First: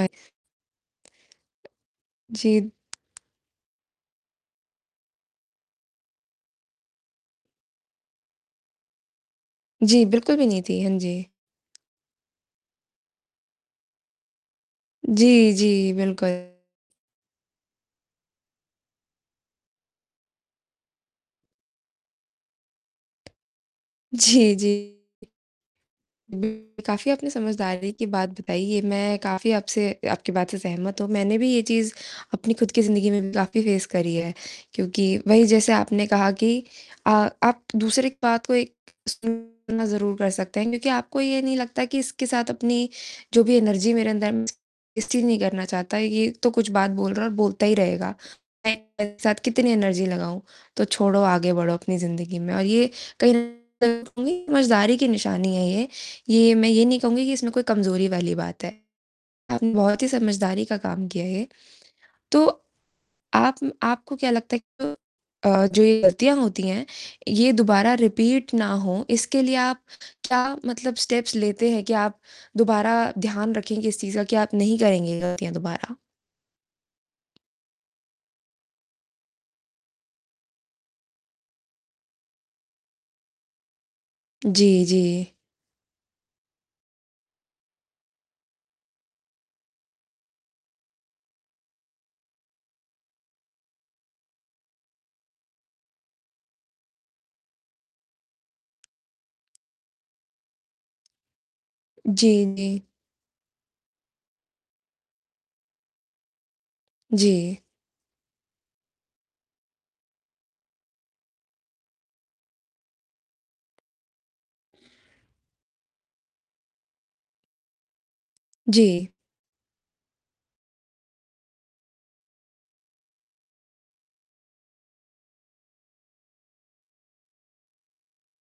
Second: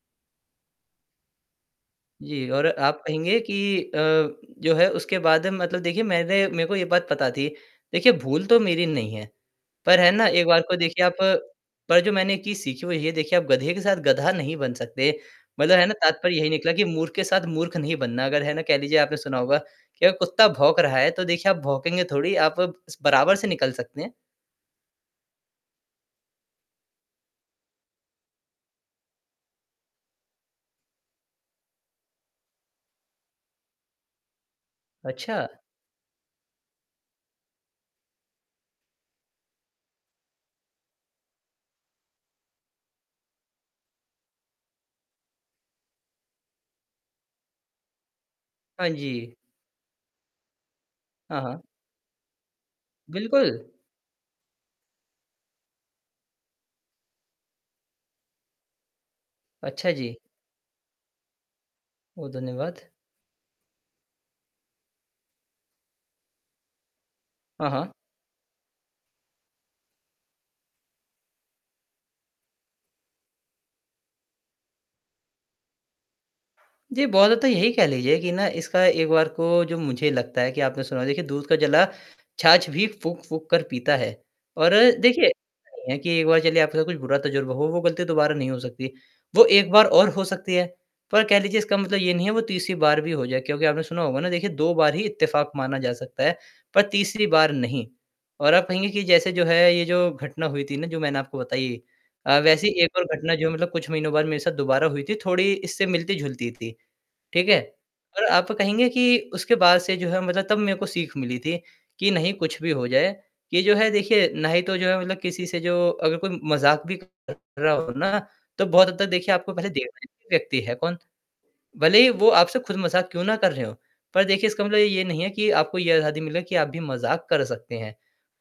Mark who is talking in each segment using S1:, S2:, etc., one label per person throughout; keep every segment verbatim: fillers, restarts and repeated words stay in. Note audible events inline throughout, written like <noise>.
S1: ए
S2: जी और
S1: जी।
S2: आप कहेंगे कि अ, जो है उसके बाद मतलब देखिए मैंने मेरे को ये बात पता थी। देखिए भूल तो मेरी नहीं है। पर
S1: जी,
S2: है ना
S1: बिल्कुल
S2: एक
S1: भी
S2: बार
S1: नहीं
S2: को
S1: थी, हाँ
S2: देखिए आप
S1: जी।
S2: पर जो मैंने एक चीज़ सीखी हुई है देखिए आप गधे के साथ गधा नहीं बन सकते।
S1: जी, जी,
S2: मतलब है ना तात्पर्य यही
S1: बिल्कुल।
S2: निकला कि मूर्ख के साथ मूर्ख नहीं बनना अगर है ना कह लीजिए आपने सुना होगा कि कुत्ता भौंक रहा है तो देखिए आप भौंकेंगे थोड़ी आप बराबर से निकल सकते हैं।
S1: जी, जी। <unintelligible> काफ़ी अपनी समझदारी की बात बताई ये मैं काफ़ी आपसे आपकी बात से सहमत हूँ। मैंने भी ये चीज़ अपनी खुद की ज़िन्दगी में भी काफ़ी फेस करी है क्योंकि वही
S2: अच्छा!
S1: जैसे आपने कहा कि आ आप दूसरी बात को सुनना ज़रूर कर सकते हैं क्योंकि आपको ये नहीं लगता कि इसके साथ अपनी जो भी एनर्जी मेरे अंदर है मैं उसे वेस्ट नहीं करना चाहता। ये तो कुछ बात बोल रहा है और बोलता ही रहेगा। मैं
S2: हाँ
S1: मेरे
S2: जी।
S1: साथ कितनी एनर्जी लगाऊँ? तो छोड़ो
S2: हाँ,
S1: आगे
S2: हाँ।
S1: बढ़ो अपनी ज़िन्दगी में और ये कई
S2: बिल्कुल।
S1: <unintelligible> समझदारी की निशानी है ये। ये मैं ये नहीं कहूँगी कि इसमें कोई कमज़ोरी वाली बात है। आपने
S2: अच्छा
S1: बहुत ही
S2: जी।
S1: समझदारी का काम किया है ये।
S2: बहुत
S1: तो
S2: धन्यवाद।
S1: आप म आपको क्या लगता है कि अ अ, जो ये गलतियाँ होती हैं, ये
S2: हाँ,
S1: दोबारा
S2: हाँ।
S1: रिपीट ना हो इसके लिए आप क्या मतलब स्टेप्स लेते हैं कि आप दोबारा ध्यान रखेंगे इस चीज़ का क्या आप नहीं करेंगे ये गलतियाँ दोबारा?
S2: जी, बहुत ज़्यादा तो यही कह लीजिए कि इसका एक बार को जो मुझे लगता है कि आपने सुना होगा देखिए दूध का जला छाछ भी फूक-फूक कर पीता है और
S1: जी,
S2: देखिए
S1: जी।
S2: ऐसा नहीं है कि एक बार चलिए आपके साथ कुछ बुरा तजुर्बा हो वो गलती दोबारा नहीं हो सकती है। वो एक बार और हो सकती है। पर कह लीजिए इसका मतलब ये नहीं है कि वो तीसरी बार भी हो जाए। क्योंकि आपने सुना होगा ना देखिए दो बार ही इत्तेफाक माना जा सकता है पर तीसरी बार नहीं। और आप कहेंगे कि जैसे जो है ये जो घटना हुई थी ना जो मैंने आपको बताई है।
S1: जी,
S2: अ, वैसे
S1: जी।
S2: एक और घटना जो मतलब कुछ महीनों बाद मेरे साथ दोबारा हुई थी थोड़ी इससे मिलती जुलती थी। ठीक
S1: जी।
S2: है? और आप कहेंगे कि उसके बाद से जो है मतलब तब मेरे को सीख मिली थी कि नहीं कुछ भी हो जाए ये जो है देखिए ना तो जो है मतलब किसी से जो अगर कोई मज़ाक भी कर रहा हो ना तो बहुत तक
S1: जी।
S2: देखिए आपको पहले देखना ही व्यक्ति है कौन? भले ही वो आपसे खुद मज़ाक क्यों ना कर रहे हो। पर देखिए इसका मतलब ये नहीं है कि आपको ये आज़ादी मिले की आप भी मज़ाक कर सकते हैं।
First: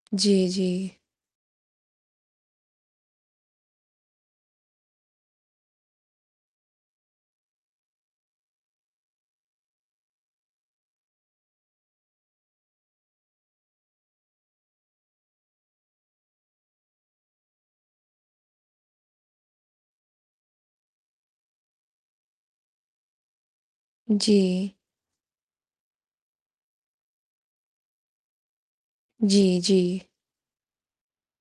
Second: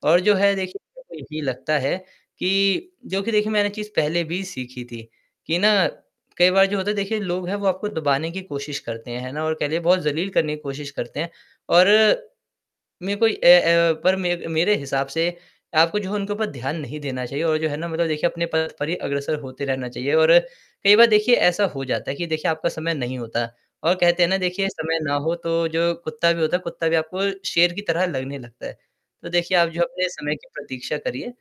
S2: और जो
S1: जी,
S2: है
S1: जी।
S2: देखिए <unintelligible> यही लगता है कि जो कि देखिए मैंने एक चीज़ पहले भी सीखी थी, कि ना कई बार जो होता है देखिए लोग है वो आपको दबाने की कोशिश करते हैं, है ना और कह लें बहुत ज़लील करने की कोशिश करते हैं और मेरे को ए अ, पर मे मेरे हिसाब से आपको जो है उनके ऊपर ध्यान नहीं देना चाहिए और जो है ना मतलब देखिए अपने पद पर ही अग्रसर होते रहना चाहिए और कई बार देखिए ऐसा हो जाता है कि देखिए आपका समय नहीं होता। और कहते है ना देखिए
S1: जी।
S2: समय ना हो तो जो कुत्ता भी होता है कुत्ता भी आपको शेर की तरह लगने लगता है। तो देखिए
S1: जी,
S2: आप जो
S1: जी।
S2: अपने समय की प्रतीक्षा करिए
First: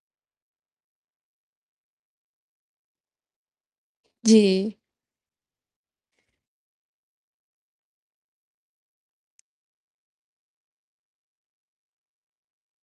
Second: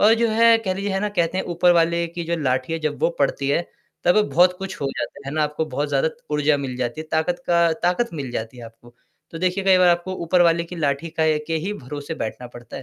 S2: और जो है कह लीजिए है ना कहते हैं ऊपर वाले की जो लाठी है जब वो पड़ती है तब बहुत
S1: जी।
S2: कुछ हो जाता, है ना आपको बहुत ज़्यादा ऊर्जा मिल जाती है ताकत का ताकत मिल जाती है आपको। तो देखिए कई बार आपको ऊपर वाले की लाठी का ए के ही भरोसे बैठना पड़ता है।